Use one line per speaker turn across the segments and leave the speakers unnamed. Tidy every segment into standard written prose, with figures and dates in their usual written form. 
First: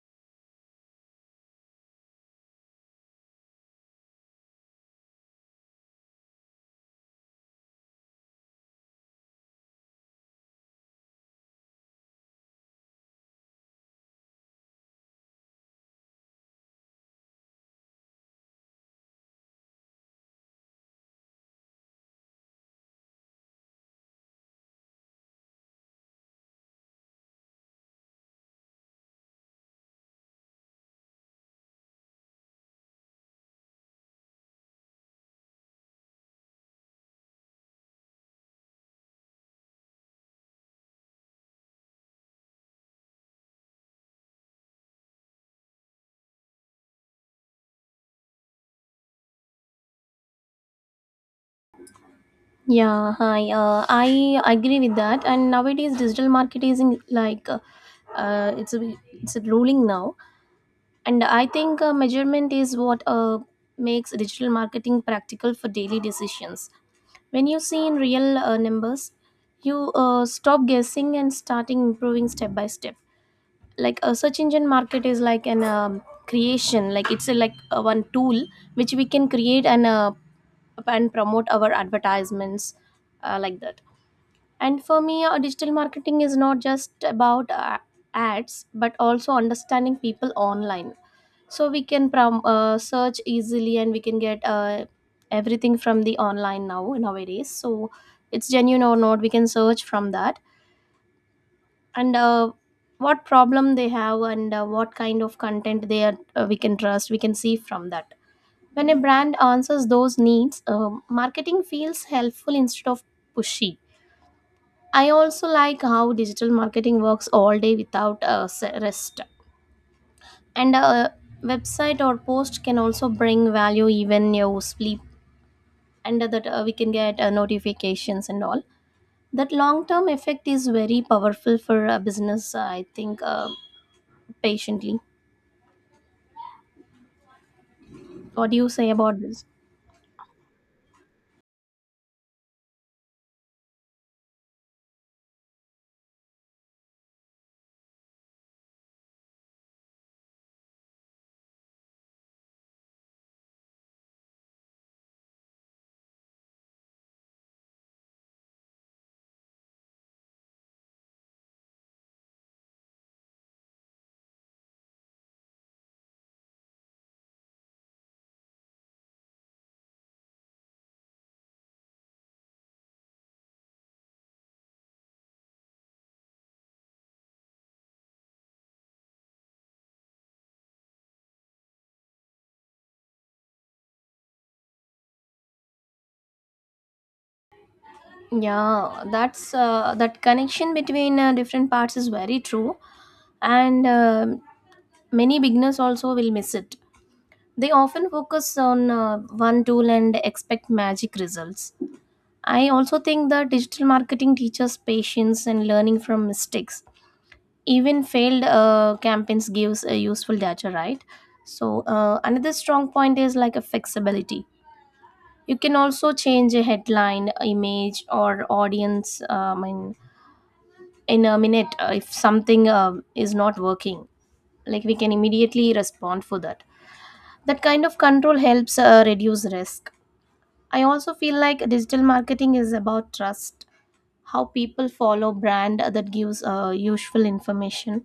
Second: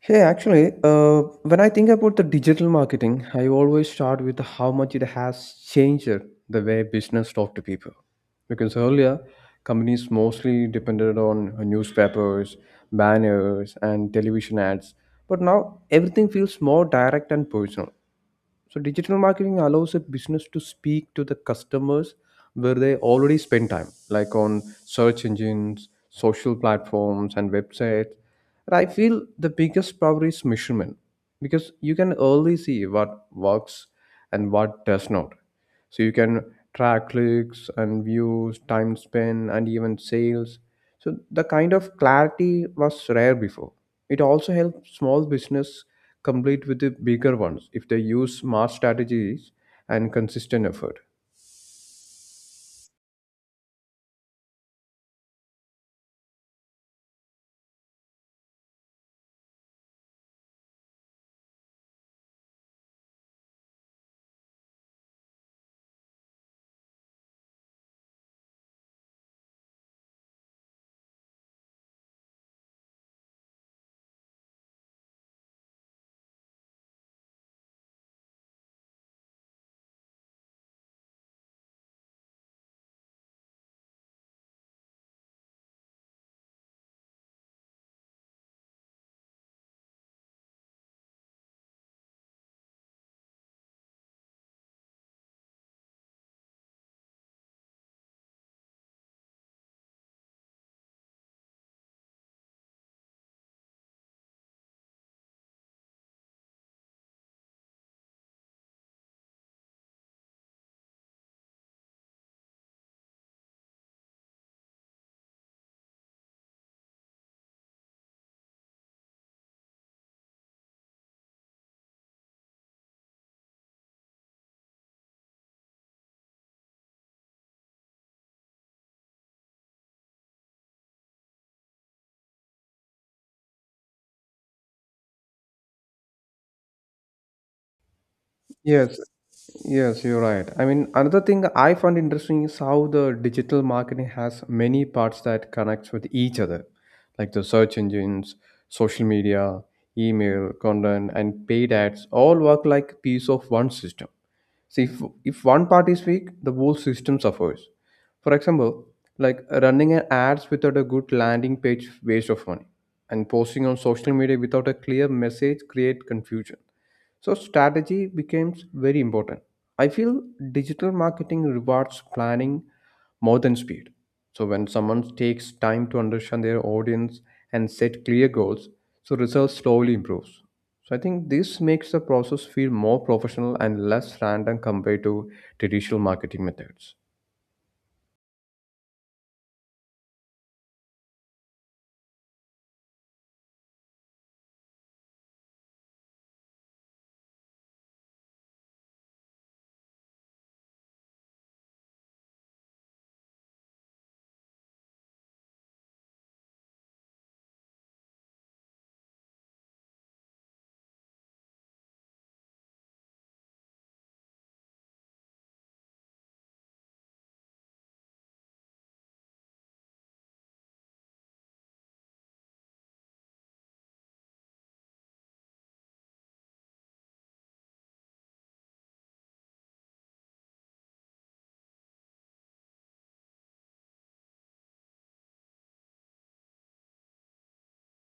Hey, actually, when I think about the digital marketing, I always start with how much it has changed the way business talk to people. Because earlier, companies mostly depended on newspapers, banners, and television ads. But now everything feels more direct and personal. So digital marketing allows a business to speak to the customers where they already spend time, like on search engines, social platforms, and websites. And I feel the biggest power is measurement because you can early see what works and what does not. So you can track clicks and views, time spent, and even sales. So the kind of clarity was rare before. It also helps small business complete with the bigger ones if they use smart strategies and consistent effort.
Yeah, hi. I agree with that. And nowadays, digital marketing is in, it's a ruling now, and I think measurement is what makes digital marketing practical for daily decisions. When you see in real numbers, you stop guessing and starting improving step by step. Like a search engine market is like an creation, like it's a, one tool which we can create and promote our advertisements like that. And for me, digital marketing is not just about ads, but also understanding people online. So we can search easily and we can get everything from the online now nowadays. So it's genuine or not, we can search from that. And what problem they have and what kind of content they are, we can trust, we can see from that. When a brand answers those needs, marketing feels helpful instead of pushy. I also like how digital marketing works all day without a rest. And a website or post can also bring value even you sleep, and that we can get notifications and all. That long term effect is very powerful for a business, I think, patiently. What do you say
Yes,
about this?
yes, you're right. I mean, another thing I found interesting is how the digital marketing has many parts that connects with each other, like the search engines, social media, email, content, and paid ads all work like piece of one system. See, if one part is weak, the whole system suffers. For example, like running an ads without a good landing page, waste of money, and posting on social media without a clear message create confusion. So strategy becomes very important. I feel digital marketing rewards planning more than speed. So when someone takes time to understand their audience and set clear goals, so results slowly improves. So I think this makes the process feel more professional and less random compared to traditional marketing methods.
Yeah, that connection between different parts is very true, and many beginners also will miss it. They often focus on one tool and expect magic results. I also think that digital marketing teaches patience and learning from mistakes. Even failed campaigns gives a useful data, right? So another strong point is like a flexibility. You can also change a headline, image, or audience. In a minute, if something is not working, like we can immediately respond for that. That kind of control helps reduce risk. I also feel like digital marketing is about trust, how people follow brand that gives useful information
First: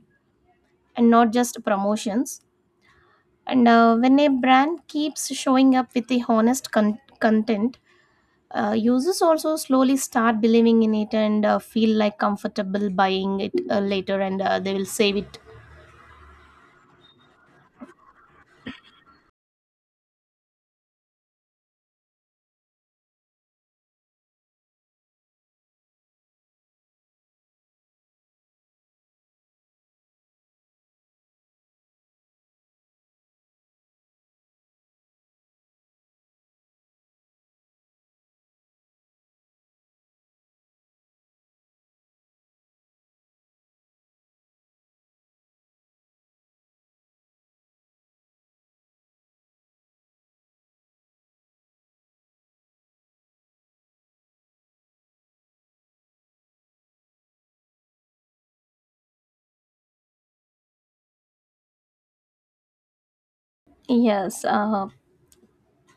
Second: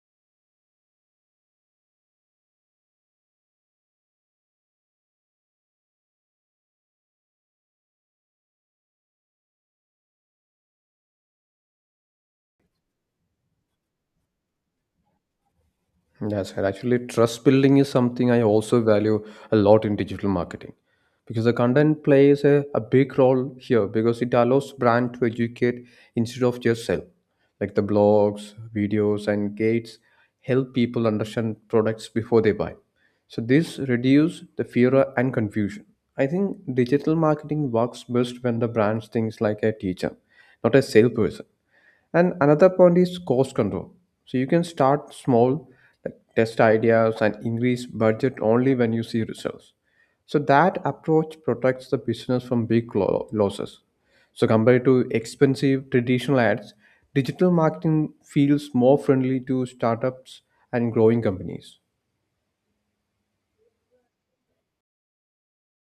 and not just promotions. And when a brand keeps showing up with a honest content, users also slowly start believing in it and feel like comfortable buying it later and they will save it.
Yes, and actually, trust building is something I also value a lot in digital marketing because the content plays a big role here because it allows brand to educate instead of just sell. Like the blogs, videos, and gates help people understand products before they buy. So this reduce the fear and confusion. I think digital marketing works best when the brand thinks like a teacher, not a salesperson. And another point is cost control. So you can start small, like test ideas and increase budget only when you see results. So that approach protects the business from big losses. So compared to expensive traditional ads, digital marketing feels more friendly to startups and growing companies.
Yes,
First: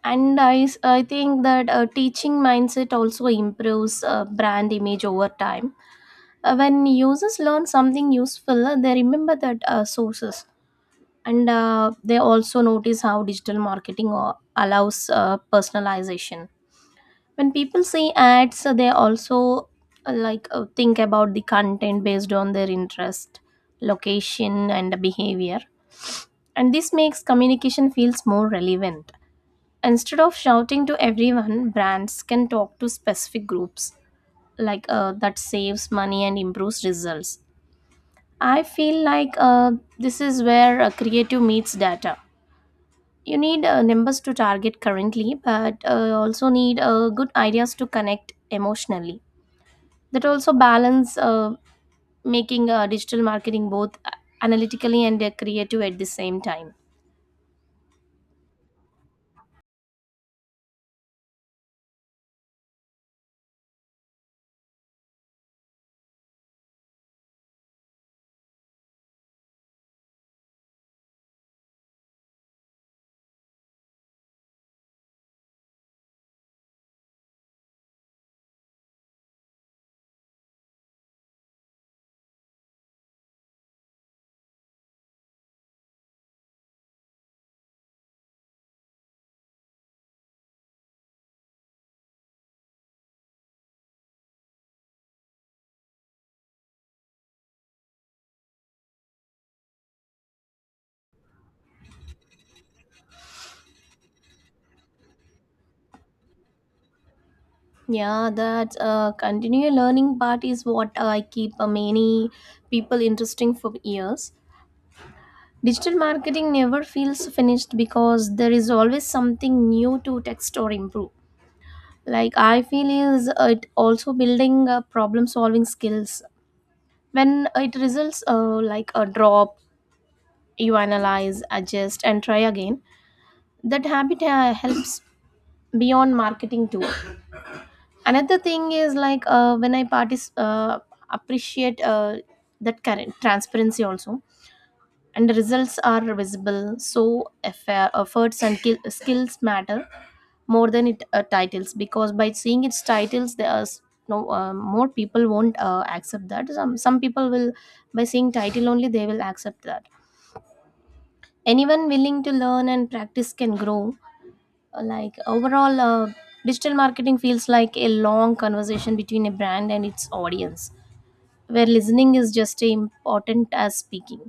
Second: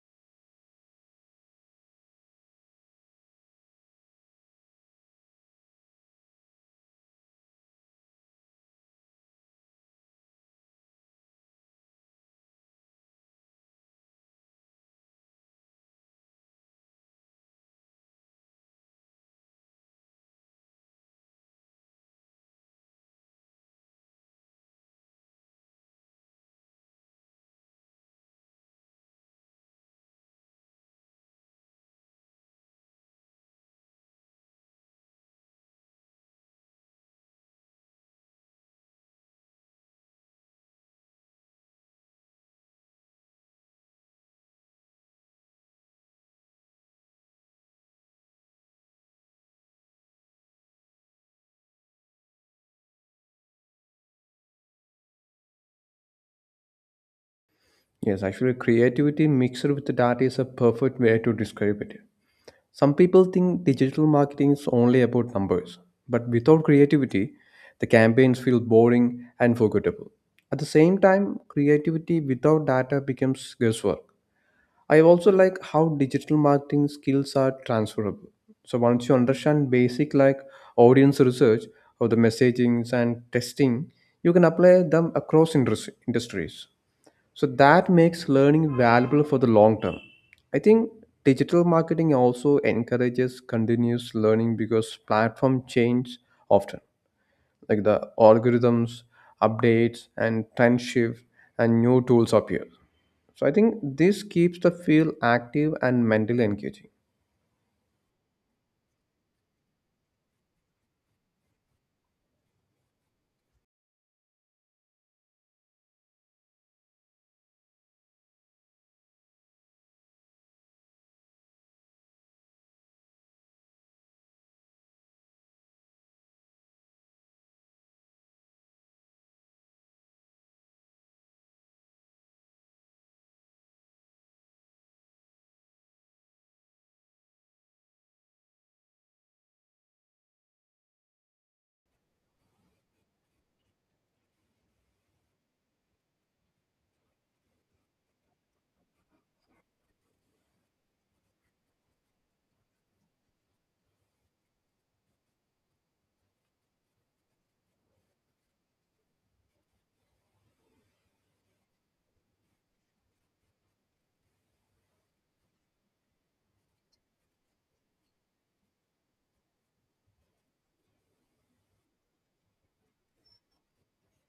and I think that teaching mindset also improves brand image over time. When users learn something useful, they remember that sources, and they also notice how digital marketing allows personalization. When people see ads, they also think about the content based on their interest, location, and behavior, and this makes communication feels more relevant. Instead of shouting to everyone, brands can talk to specific groups, that saves money and improves results. I feel like this is where creative meets data. You need numbers to target currently, but also need good ideas to connect emotionally. That also balance making digital marketing both analytically and creative at the same time.
Yes, actually creativity mixed with the data is a perfect way to describe it. Some people think digital marketing is only about numbers, but without creativity, the campaigns feel boring and forgettable. At the same time, creativity without data becomes guesswork. I also like how digital marketing skills are transferable. So once you understand basic like audience research or the messagings and testing, you can apply them across industries. So that makes learning valuable for the long term. I think digital marketing also encourages continuous learning because platform change often, like the algorithms, updates, and trend shift, and new tools appear. So I think this keeps the field active and mentally engaging.
Yeah, that continual learning part is what I keep many people interesting for years. Digital marketing never feels finished because there is always something new to text or improve. Like I feel is it also building problem solving skills when it results like a drop, you analyze adjust and try again. That habit helps beyond marketing too. Another thing is when I appreciate that current transparency also, and the results are visible, so efforts and skills matter more than it titles, because by seeing its titles there are no more people won't accept that. Some people will by seeing title only they will accept that. Anyone willing to learn and practice can grow. Overall, digital marketing feels like a long conversation between a brand and its audience, where listening is just as important as speaking.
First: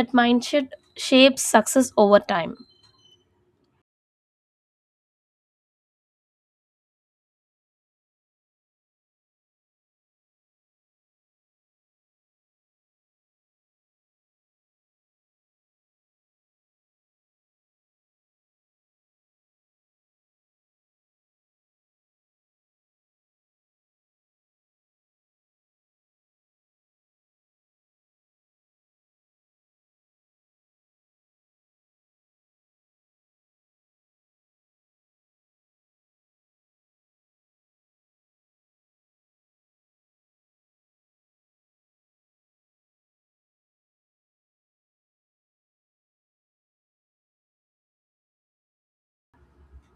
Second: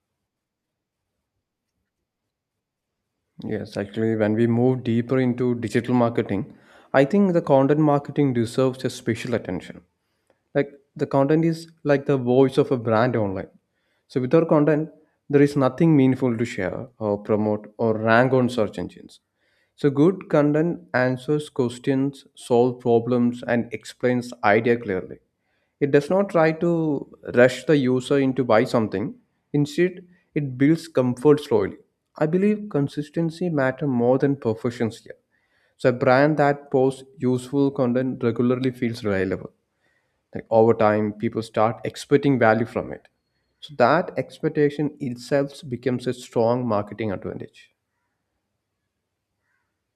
That mindset shapes success over time.
Yes, actually, when we move deeper into digital marketing, I think the content marketing deserves a special attention, like the content is like the voice of a brand online. So without content, there is nothing meaningful to share or promote or rank on search engines. So good content answers questions, solve problems, and explains idea clearly. It does not try to rush the user into buy something. Instead, it builds comfort slowly. I believe consistency matter more than perfections here. So a brand that posts useful content regularly feels reliable, like over time people start expecting value from it. So that expectation itself becomes a strong marketing advantage.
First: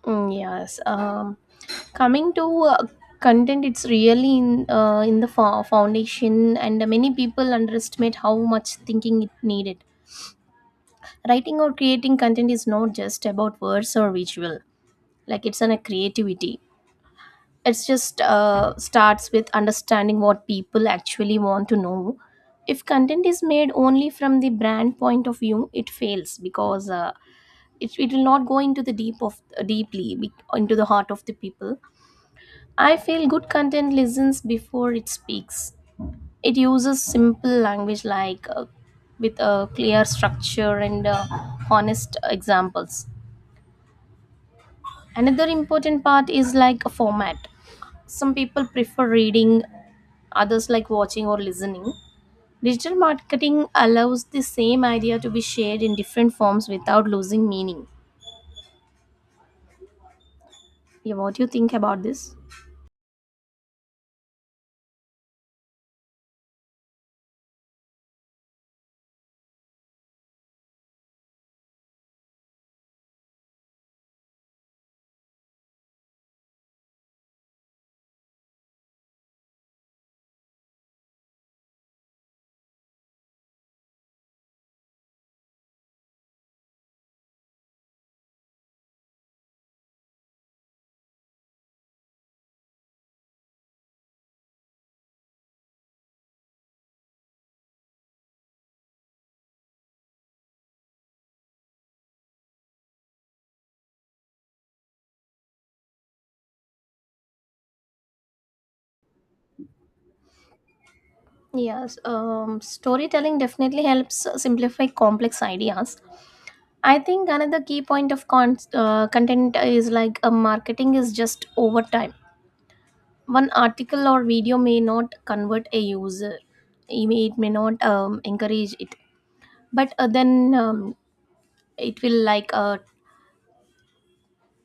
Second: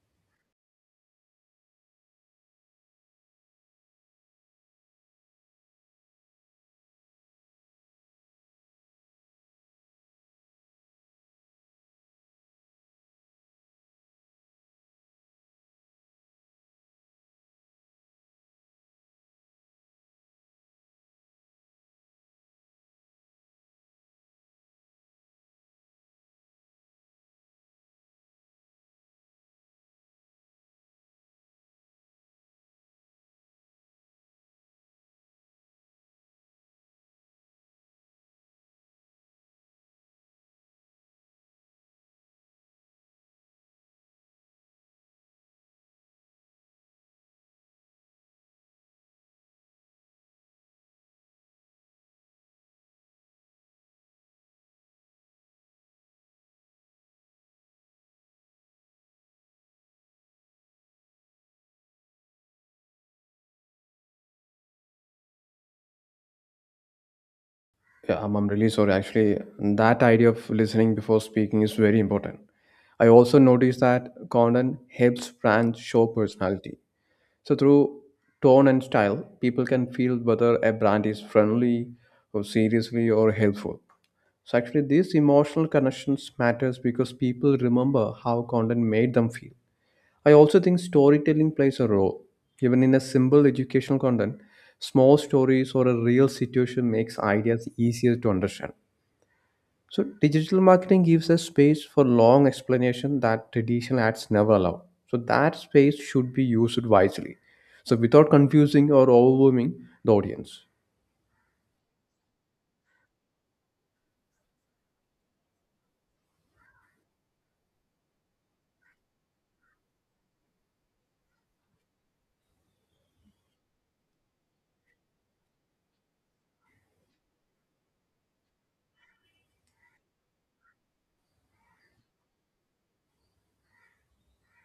Mm, yes. Coming to uh, content, it's really in foundation, and many people underestimate how much thinking it needed. Writing or creating content is not just about words or visual; like it's on a creativity. It's just starts with understanding what people actually want to know. If content is made only from the brand point of view, it fails, because it will not go into the deep of deeply into the heart of the people. I feel good content listens before it speaks. It uses simple language with a clear structure and honest examples. Another important part is like a format. Some people prefer reading, others like watching or listening. Digital marketing allows the same idea to be shared in different forms without losing meaning. Yeah, what do you think about this?
I'm really sorry actually, that idea of listening before speaking is very important. I also noticed that content helps brands show personality. So through tone and style, people can feel whether a brand is friendly or seriously or helpful. So actually these emotional connections matters because people remember how content made them feel. I also think storytelling plays a role. Even in a simple educational content, small stories or a real situation makes ideas easier to understand. So digital marketing gives us space for long explanation that traditional ads never allow. So that space should be used wisely. So without confusing or overwhelming the audience.
Yes, storytelling definitely helps simplify complex ideas. I think another key point of content is like a marketing is just over time. One article or video may not convert a user. It may not encourage it, but then it will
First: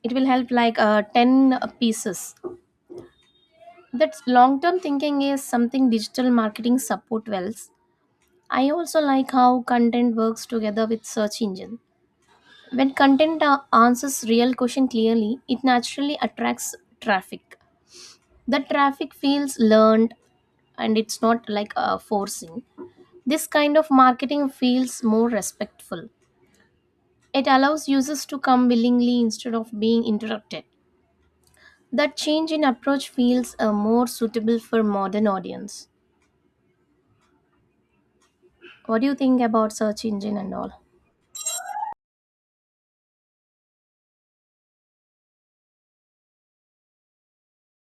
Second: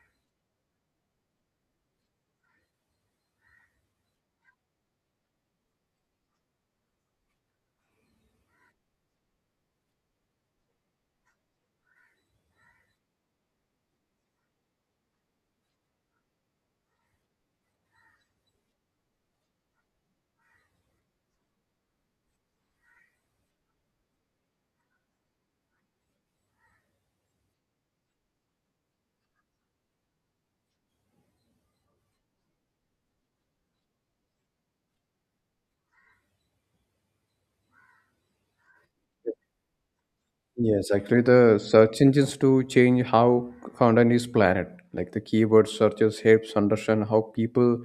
it will help like ten pieces. That's long term thinking is something digital marketing support wells. I also like how content works together with search engine. When content answers real question clearly, it naturally attracts traffic. The traffic feels learned, and it's not forcing. This kind of marketing feels more respectful. It allows users to come willingly instead of being interrupted. That change in approach feels more suitable for modern audience. What do you think about search engine and all?
Yes, actually, the search engines do change how content is planned. Like the keyword searches helps understand how people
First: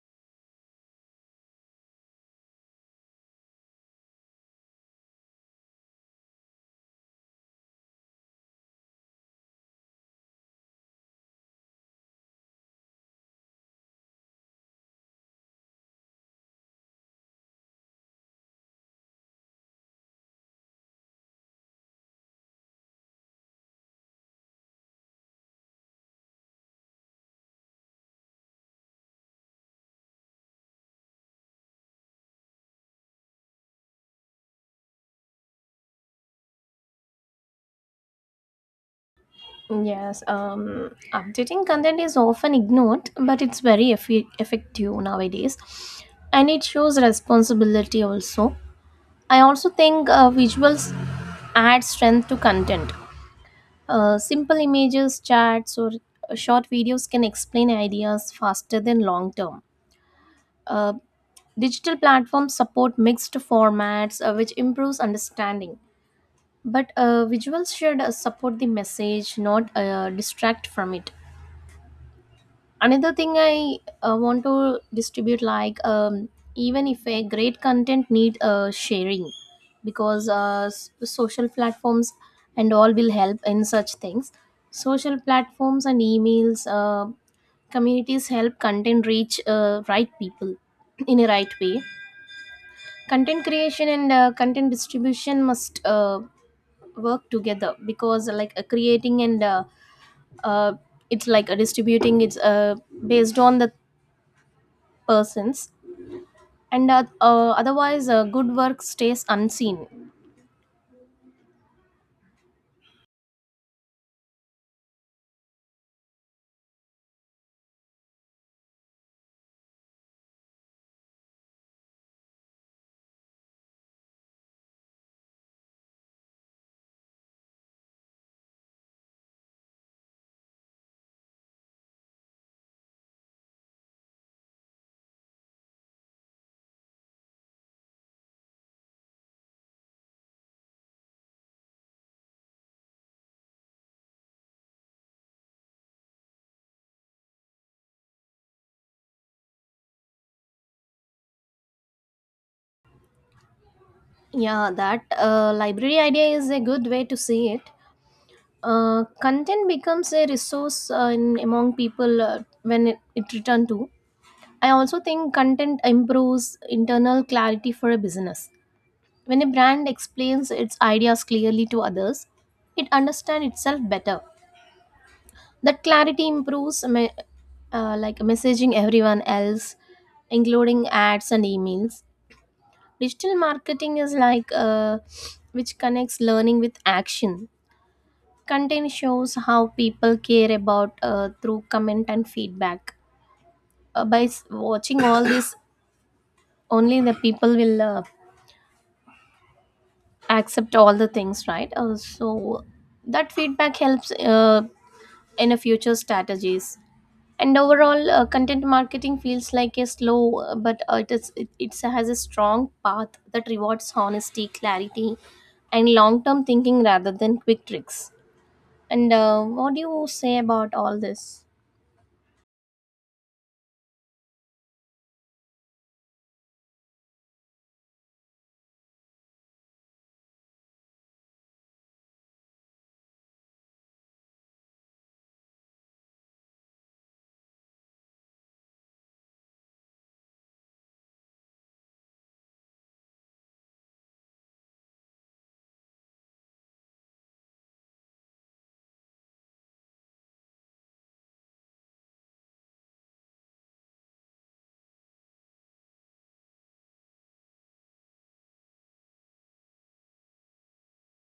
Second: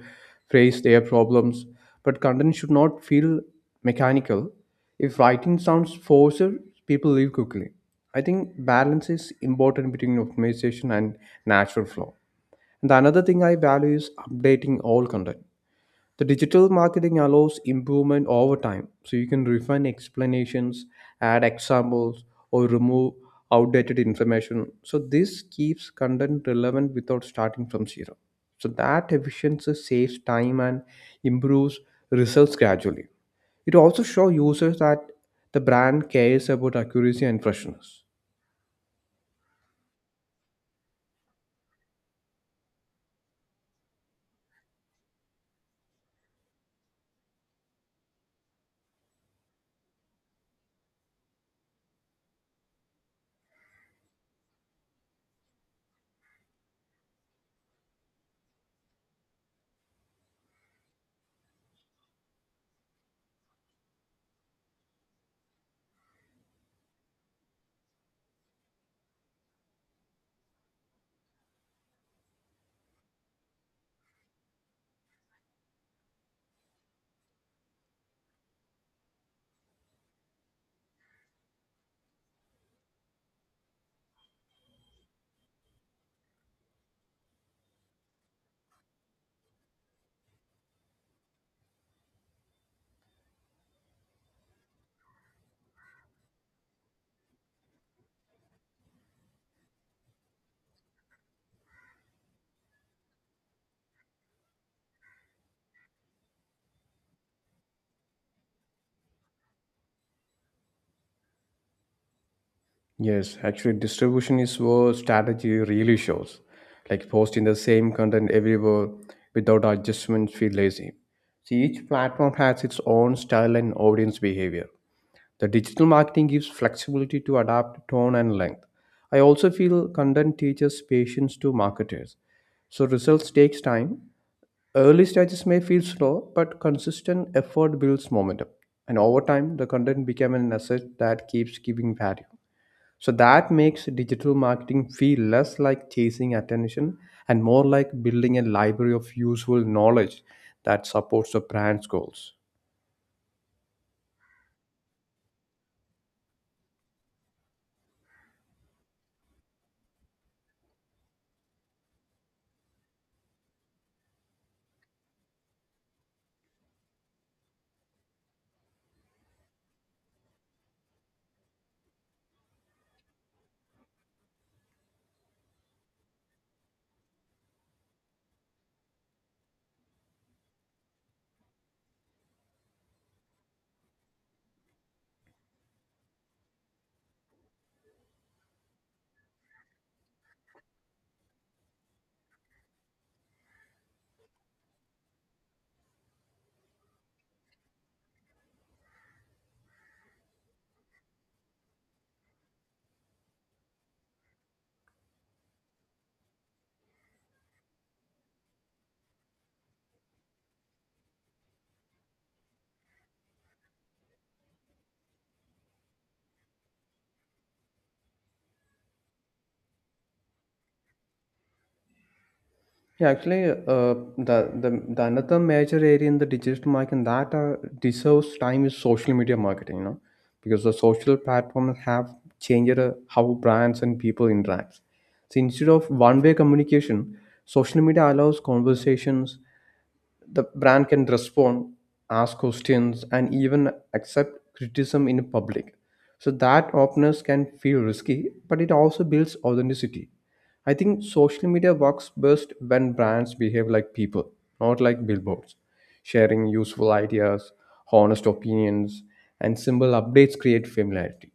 face their problems. But content should not feel mechanical. If writing sounds forced, people leave quickly. I think balance is important between optimization and natural flow. And the another thing I value is updating all content. The digital marketing allows improvement over time, so you can refine explanations, add examples, or remove outdated information. So this keeps content relevant without starting from zero. So that efficiency saves time and improves results gradually. It also shows users that the brand cares about accuracy and freshness.
Yes, updating content is often ignored, but it's very effective nowadays, and it shows responsibility also. I also think visuals add strength to content. Simple images, charts, or short videos can explain ideas faster than long term. Uh, digital platforms support mixed formats, which improves understanding. But visuals should support the message, not distract from it. Another thing I want to distribute even if a great content need sharing, because social platforms and all will help in such things. Social platforms and emails, communities help content reach right people in a right way. Content creation and content distribution must work together, because creating and uh, it's distributing it's based on the persons, and otherwise good work stays unseen.
Yes, actually, distribution is where strategy really shows. Like posting the same content everywhere without adjustments feel lazy. See, each platform has its own style and audience behavior. The digital marketing gives flexibility to adapt tone and length. I also feel content teaches patience to marketers. So results takes time. Early stages may feel slow, but consistent effort builds momentum. And over time, the content became an asset that keeps giving value. So that makes digital marketing feel less like chasing attention and more like building a library of useful knowledge that supports the brand's goals.
Yeah, that library idea is a good way to see it. Uh, content becomes a resource in among people when it return to. I also think content improves internal clarity for a business. When a brand explains its ideas clearly to others, it understands itself better. That clarity improves like messaging everyone else, including ads and emails. Digital marketing is which connects learning with action. Content shows how people care about through comment and feedback. By watching all this, only the people will accept all the things, right? So that feedback helps in a future strategies. And overall content marketing feels like a slow but it has a strong path that rewards honesty clarity and long term thinking rather than quick tricks. And what do you say about all this?
Yeah, actually, the, the the another major area in the digital marketing that deserves time is social media marketing. You know, because the social platforms have changed how brands and people interact. So instead of one-way communication, social media allows conversations. The brand can respond, ask questions, and even accept criticism in public. So that openness can feel risky, but it also builds authenticity. I think social media works best when brands behave like people, not like billboards. Sharing useful ideas, honest opinions, and simple updates create familiarity.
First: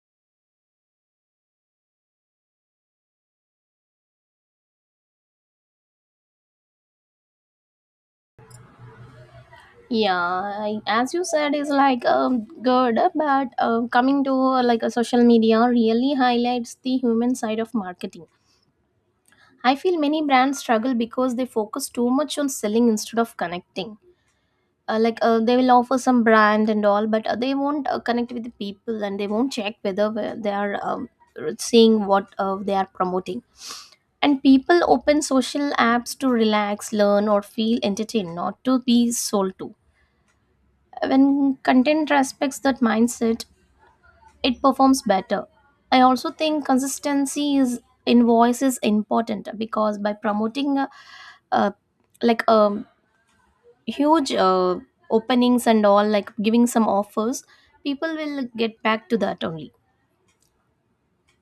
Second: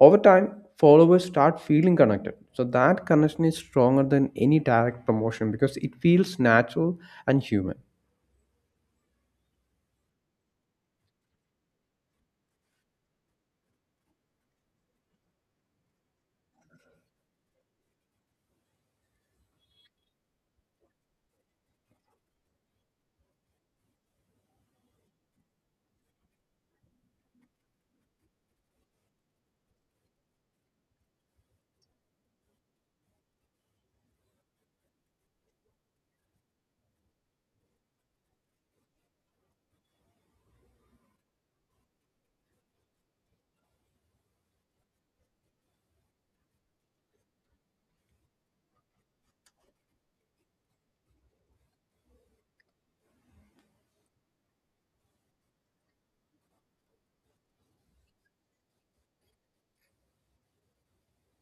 Over time, followers start feeling connected. So that connection is stronger than any direct promotion because it feels natural and human.
Yeah, I, as you said is good, but coming to like a social media really highlights the human side of marketing. I feel many brands struggle because they focus too much on selling instead of connecting. They will offer some brand and all, but they won't connect with the people, and they won't check whether they are seeing what they are promoting. And people open social apps to relax learn or feel entertained, not to be sold to. When content respects that mindset, it performs better. I also think consistency is in voice is important, because by promoting uh, like um huge openings and all like giving some offers, people will get back to that only.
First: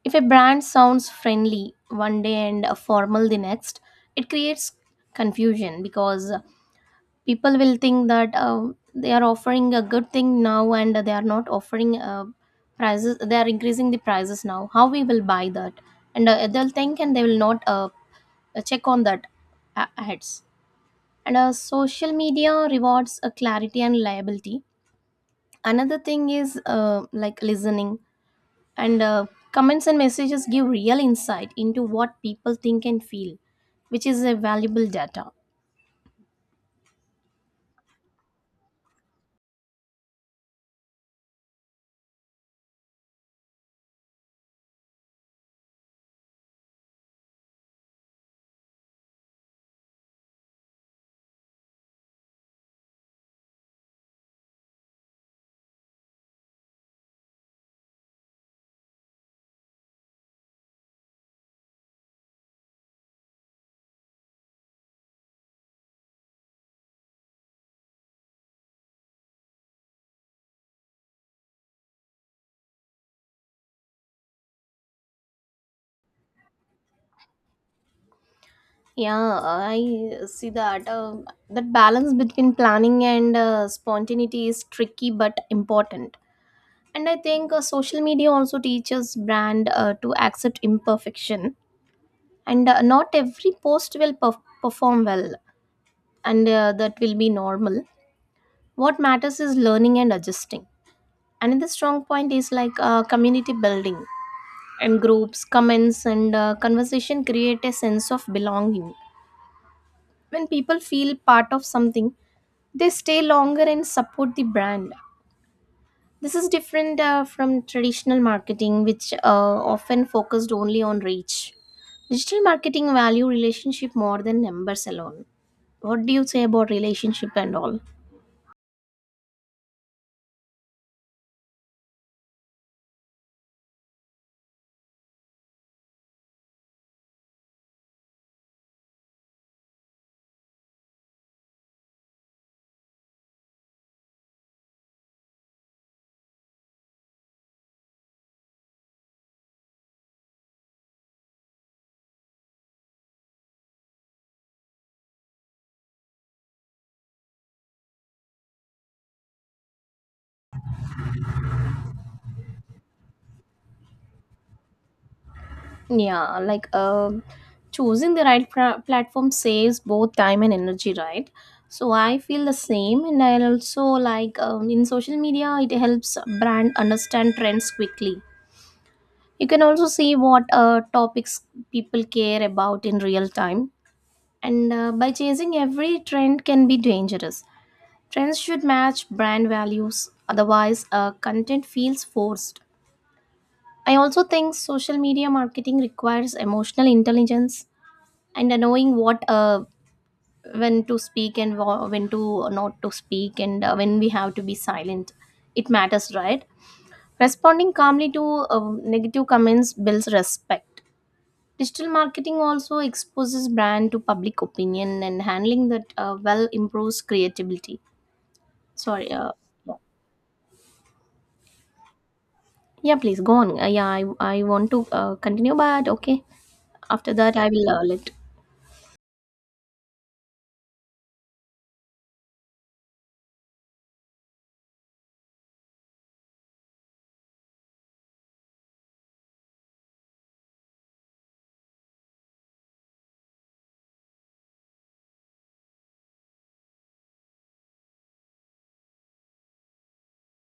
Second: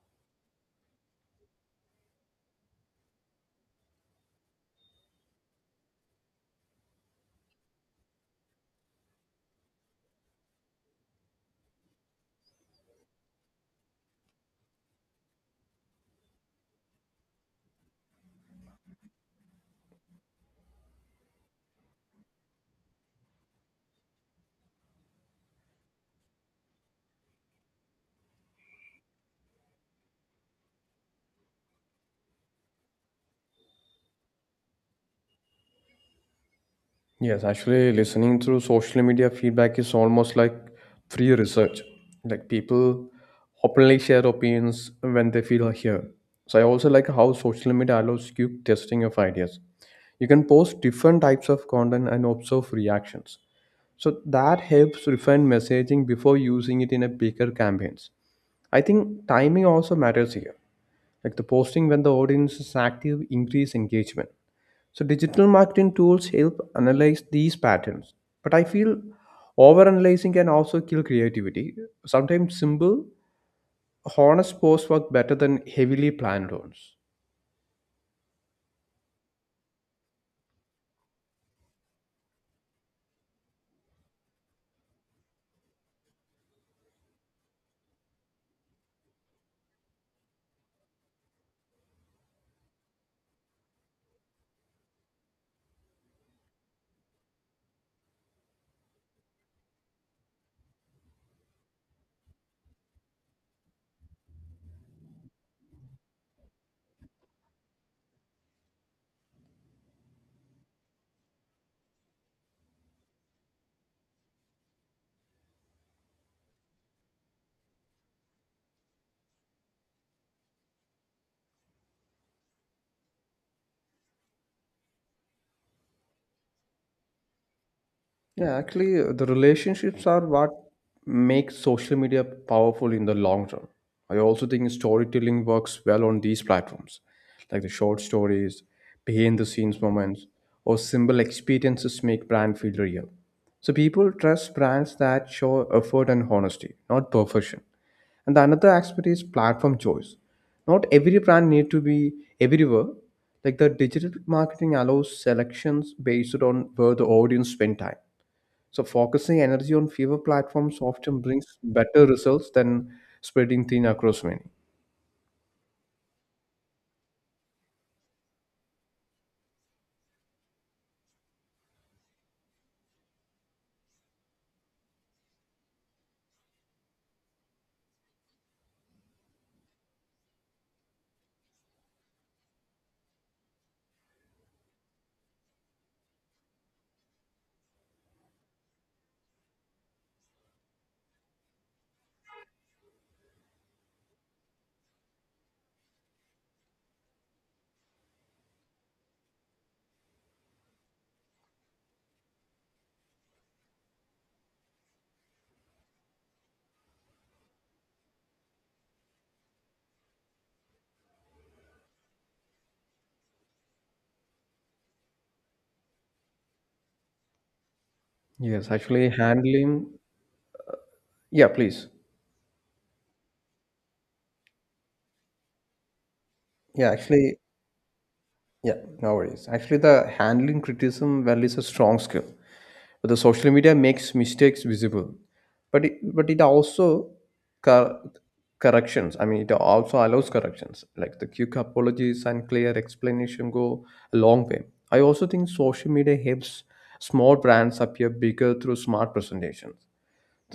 If a brand sounds friendly one day and formal the next, it creates confusion, because people will think that they are offering a good thing now and they are not offering prices, they are increasing the prices now, how we will buy that. And they'll think and they will not check on that. Ads and social media rewards clarity and liability. Another thing is like listening and comments and messages give real insight into what people think and feel, which is a valuable data.
Yes, actually, listening through social media feedback is almost like free research. Like people openly share opinions when they feel heard. So I also like how social media allows you testing of ideas. You can post different types of content and observe reactions. So that helps refine messaging before using it in a bigger campaigns. I think timing also matters here. Like the posting when the audience is active increase engagement. So digital marketing tools help analyze these patterns, but I feel overanalyzing can also kill creativity. Sometimes simple, honest posts work better than heavily planned ones.
Yeah, I see that that balance between planning and spontaneity is tricky but important. And I think social media also teaches brand to accept Imperfection. And not every post will perform well, and that will be normal. What matters is learning and adjusting. Another strong point is like community building, and groups, comments and conversation create a sense of belonging. When people feel part of something, they stay longer and support the brand. This is different from traditional marketing, which often focused only on reach. Digital marketing value relationship more than numbers alone. What do you say about relationship and all?
Yeah, actually, the relationships are what makes social media powerful in the long run. I also think storytelling works well on these platforms, like the short stories, behind the scenes moments, or simple experiences make brand feel real. So people trust brands that show effort and honesty, not perfection. And the another aspect is platform choice. Not every brand need to be everywhere. Like the digital marketing allows selections based on where the audience spend time, so focusing energy on fewer platforms often brings better results than spreading thin across many.
Yeah, like choosing the right platform saves both time and energy, right? So I feel the same, and I also like, in social media, it helps brand understand trends quickly. You can also see what topics people care about in real time, and by chasing every trend can be dangerous. Trends should match brand values, otherwise, content feels forced. I also think social media marketing requires emotional intelligence, and knowing what, when to speak and when to not to speak, and when we have to be silent, it matters, right? Responding calmly to negative comments builds respect. Digital marketing also exposes brand to public opinion, and handling that well improves creativity.
Yes, actually
Sorry,
handling. Yeah, please.
yeah, please go on. I want to continue, but okay.
Yeah,
After that,
actually.
I will, let.
Yeah, no worries. Actually, the handling criticism well is a strong skill, but the social media makes mistakes visible. But it also cor- corrections. I mean, it also allows corrections. Like the quick apologies and clear explanation go a long way. I also think social media helps small brands appear bigger through smart presentations.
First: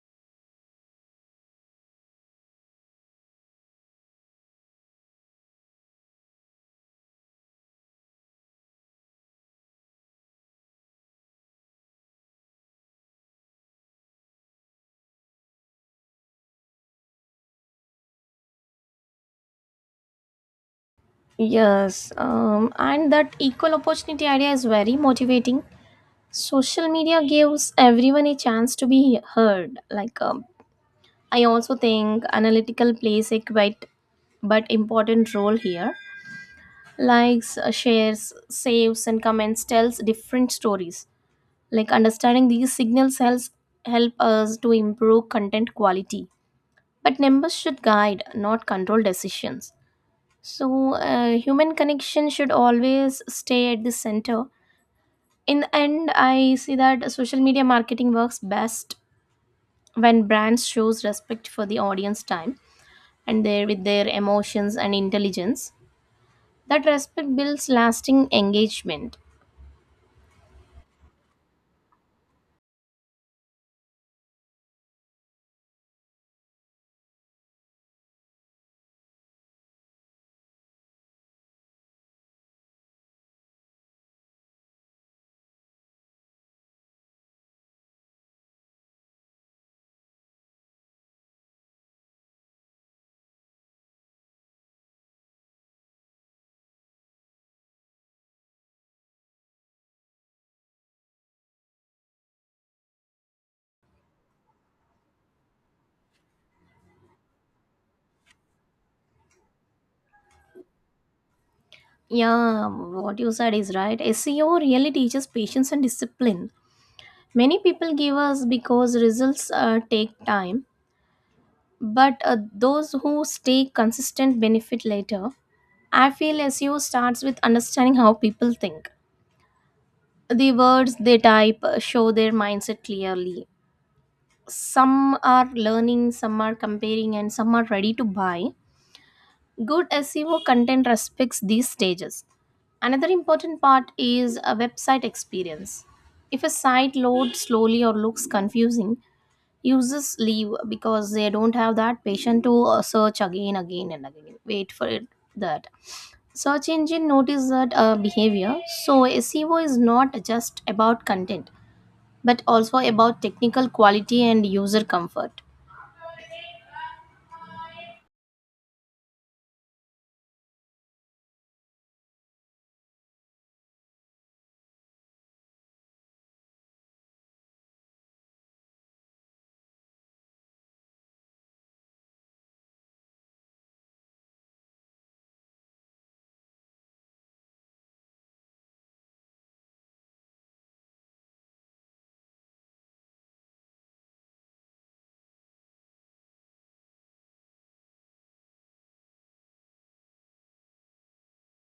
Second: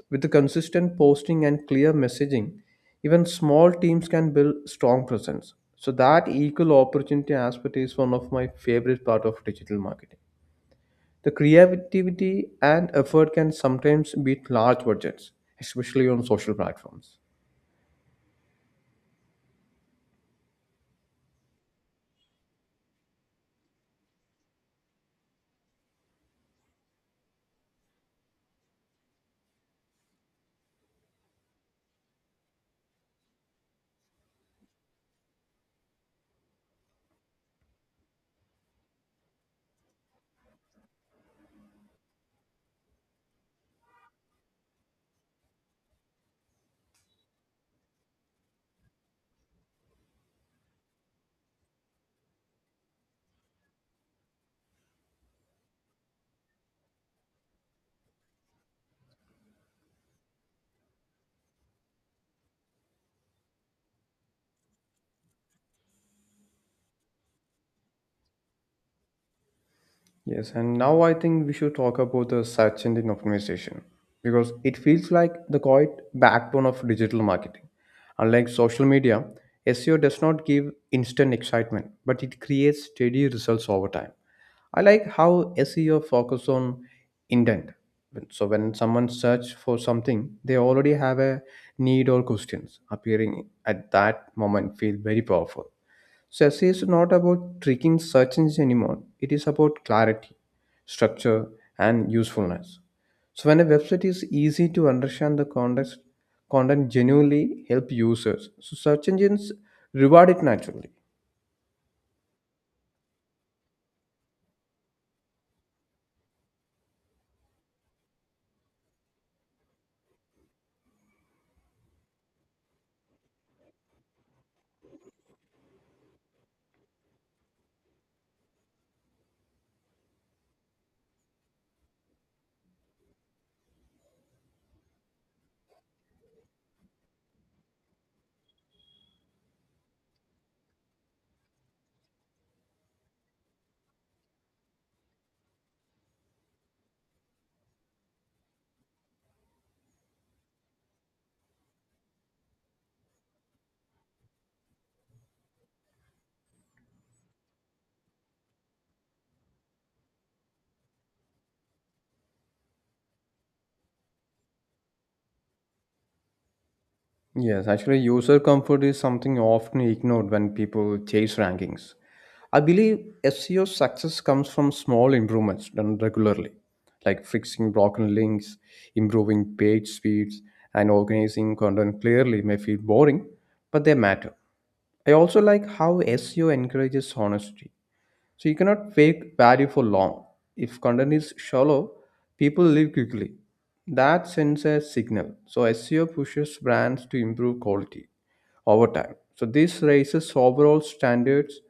With the consistent posting and clear messaging, even small teams can build strong presence. So that equal opportunity aspect is one of my favorite part of digital marketing. The creativity and effort can sometimes beat large budgets, especially on social platforms.
Yes, and that equal opportunity idea is very motivating. Social media gives everyone a chance to be heard. Like, I also think analytical plays a quite but important role here. Likes, shares, saves and comments tells different stories. Like, understanding these signals helps, help us to improve content quality, but numbers should guide, not control decisions. So human connection should always stay at the center. In the end, I see that social media marketing works best when brands shows respect for the audience time and their, with their emotions and intelligence. That respect builds lasting engagement.
Yes, and now I think we should talk about the search engine optimization because it feels like the quiet backbone of digital marketing. Unlike social media, SEO does not give instant excitement, but it creates steady results over time. I like how SEO focuses on intent. So when someone searches for something, they already have a need or questions appearing at that moment feel very powerful. Success is not about tricking search engines anymore. It is about clarity, structure, and usefulness. So when a website is easy to understand, the context content genuinely help users. So search engines reward it naturally.
Yeah, what you said is right. SEO really teaches patience and discipline. Many people give us because results take time, but those who stay consistent benefit later. I feel SEO starts with understanding how people think. The words they type show their mindset clearly. Some are learning, some are comparing, and some are ready to buy. Good SEO content respects these stages. Another important part is a website experience. If a site loads slowly or looks confusing, users leave because they don't have that patience to search again, again and again, wait for it. That search engine notice that behavior. So SEO is not just about content, but also about technical quality and user comfort.
Yes, actually, user comfort is something often ignored when people chase rankings. I believe SEO success comes from small improvements done regularly, like fixing broken links, improving page speeds, and organizing content clearly may feel boring, but they matter. I also like how SEO encourages honesty so you cannot fake value for long. If content is shallow, people leave quickly. That sends a signal. So SEO pushes brands to improve quality over time. So this raises overall standards.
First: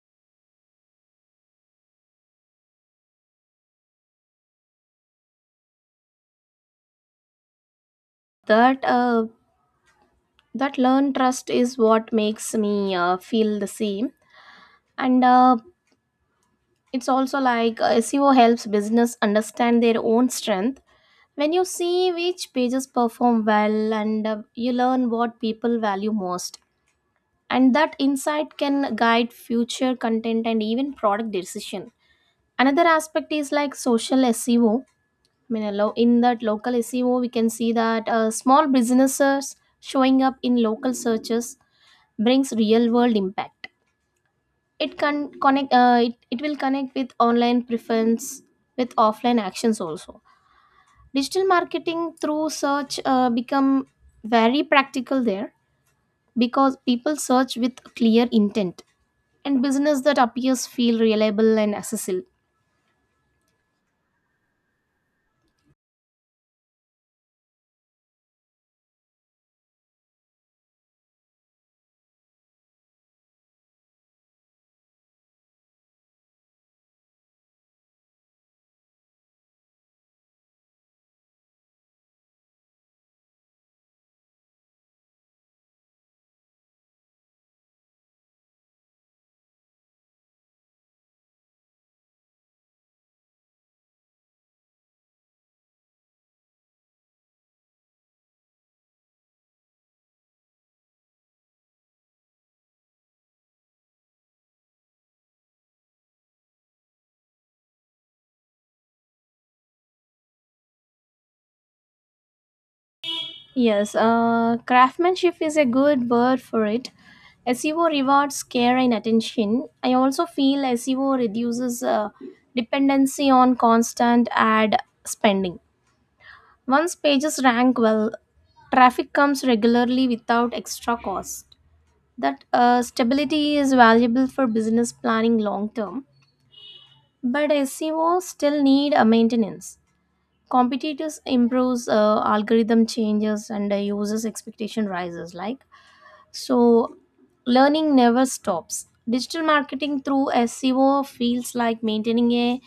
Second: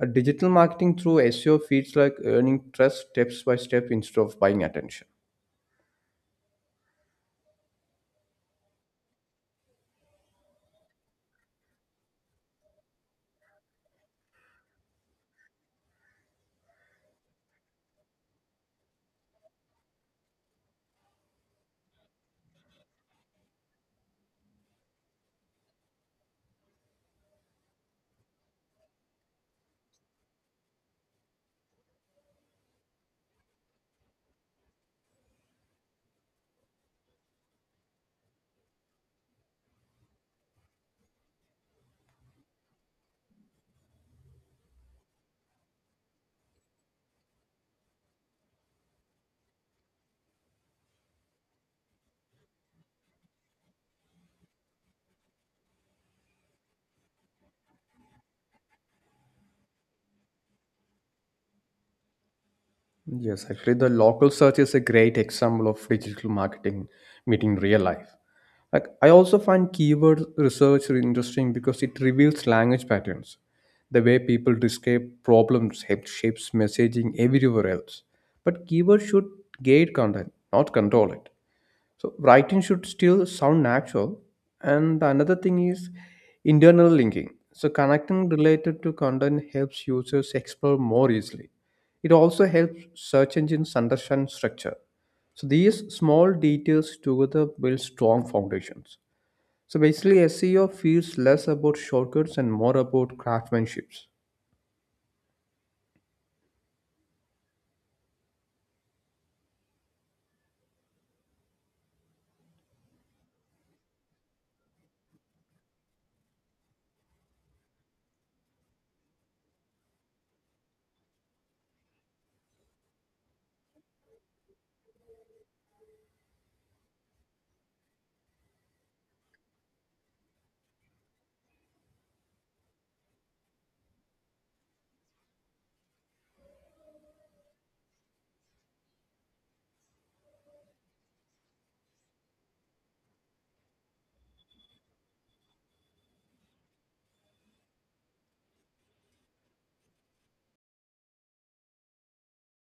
A digital marketing through SEO feels like earning trust steps by step instead of buying attention.
That that learn trust is what makes me feel the same. And it's also like SEO helps business understand their own strength. When you see which pages perform well, and you learn what people value most, and that insight can guide future content and even product decision. Another aspect is like social SEO, I mean, allow in that local SEO, we can see that small businesses showing up in local searches brings real world impact. It can connect. It will connect with online preference with offline actions also. Digital marketing through search become very practical there, because people search with clear intent and business that appears feel reliable and accessible.
Yes, actually, the local search is a great example of digital marketing meeting real life. Like, I also find keyword research really interesting because it reveals language patterns, the way people describe problems shapes messaging everywhere else. But keywords should guide content, not control it. So writing should still sound natural. And the another thing is internal linking. So connecting related to content helps users explore more easily. It also helps search engines understand structure. So these small details together build strong foundations. So basically SEO feels less about shortcuts and more about craftsmanships.
Yes, craftsmanship is a good word for it. SEO rewards care and attention. I also feel SEO reduces dependency on constant ad spending. Once pages rank well, traffic comes regularly without extra cost. That stability is valuable for business planning long term, but SEO still need a maintenance. Competitors improves, algorithm changes, and users' expectation rises. Like, so learning never stops. Digital marketing through SEO feels like maintaining a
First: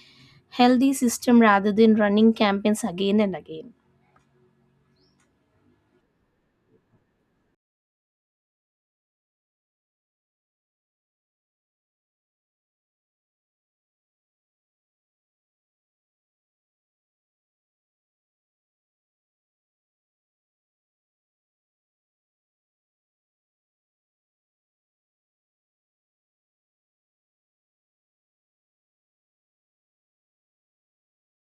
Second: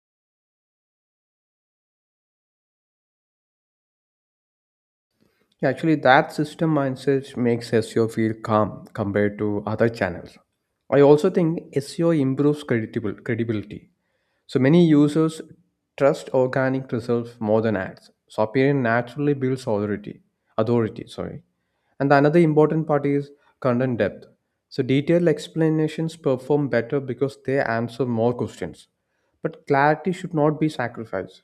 healthy system rather than running campaigns again and again.
Yeah, actually, that system mindset makes SEO feel calm compared to other channels. I also think SEO improves credible credibility. So many users trust organic results more than ads. So appearing naturally builds authority, sorry. And the another important part is content depth. So detailed explanations perform better because they answer more questions. But clarity should not be sacrificed.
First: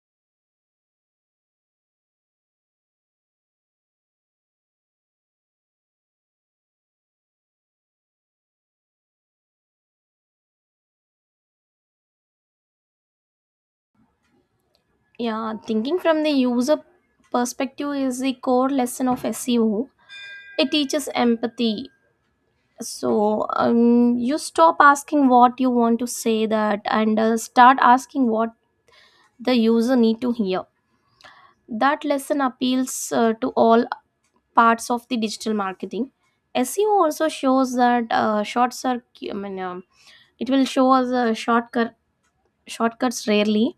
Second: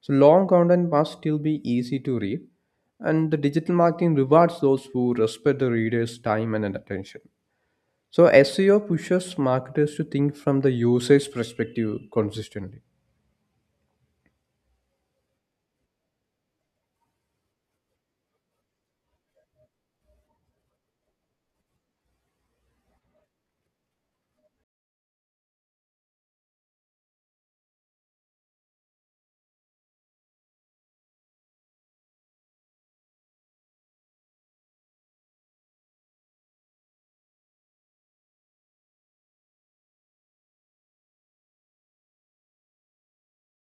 So long content must still be easy to read. And the digital marketing rewards those who respect the reader's time and attention. So SEO pushes marketers to think from the user's perspective consistently.
Yeah, thinking from the user perspective is the core lesson of SEO. It teaches empathy. So, you stop asking what you want to say that, and start asking what the user need to hear. That lesson appeals to all parts of the digital marketing. SEO also shows that I mean, it will show us shortcuts rarely,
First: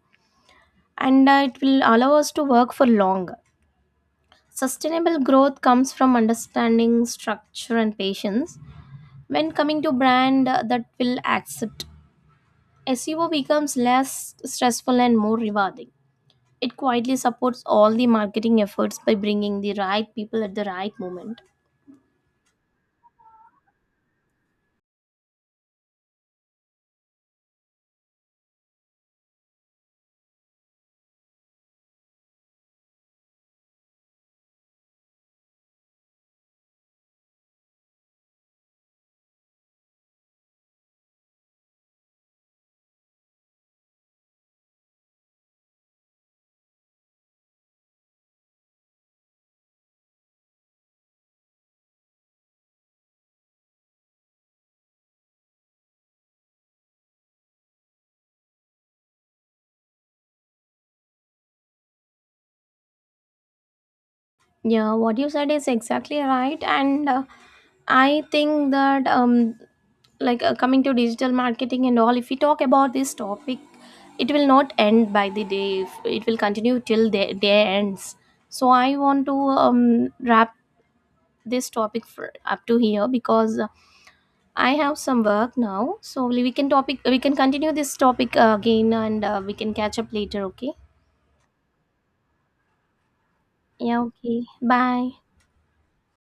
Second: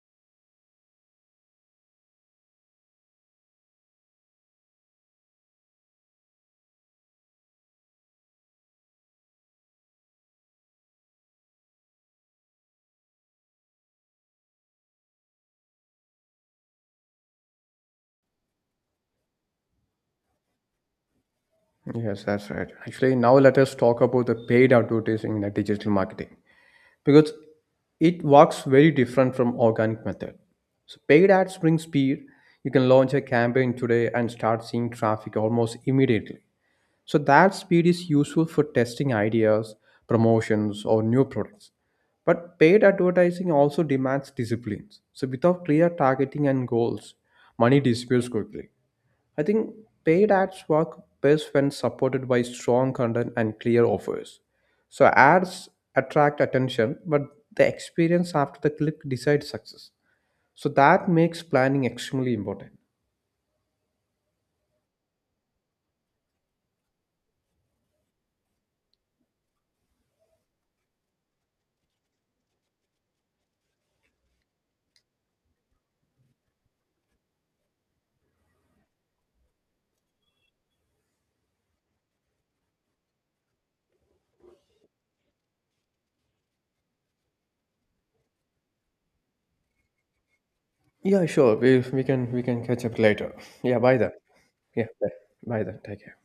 and it will allow us to work for longer. Sustainable growth comes from understanding structure and patience. When coming to brand that will accept, SEO becomes less stressful and more rewarding. It quietly supports all the marketing efforts by bringing the right people at the right moment.
Yes, that's right. Actually, now let us talk about the paid advertising in the digital marketing because it works very different from organic method. So paid ads bring speed. You can launch a campaign today and start seeing traffic almost immediately. So that speed is useful for testing ideas, promotions, or new products. But paid advertising also demands disciplines. So without clear targeting and goals, money disappears quickly. I think paid ads work best when supported by strong content and clear offers. So ads attract attention, but the experience after the click decides success. So that makes planning extremely important.
Yeah, what you said is exactly right. And I think that, like, coming to digital marketing and all, if we talk about this topic, it will not end by the day. It will continue till the day ends. So I want to wrap this topic for, up to here, because I have some work now. So, we can continue this topic again, and we can catch up later, okay?
Yeah, sure. We can catch up later. Yeah, by
Yeah,
then.
okay.
Yeah, bye
Bye.
bye then. Take care.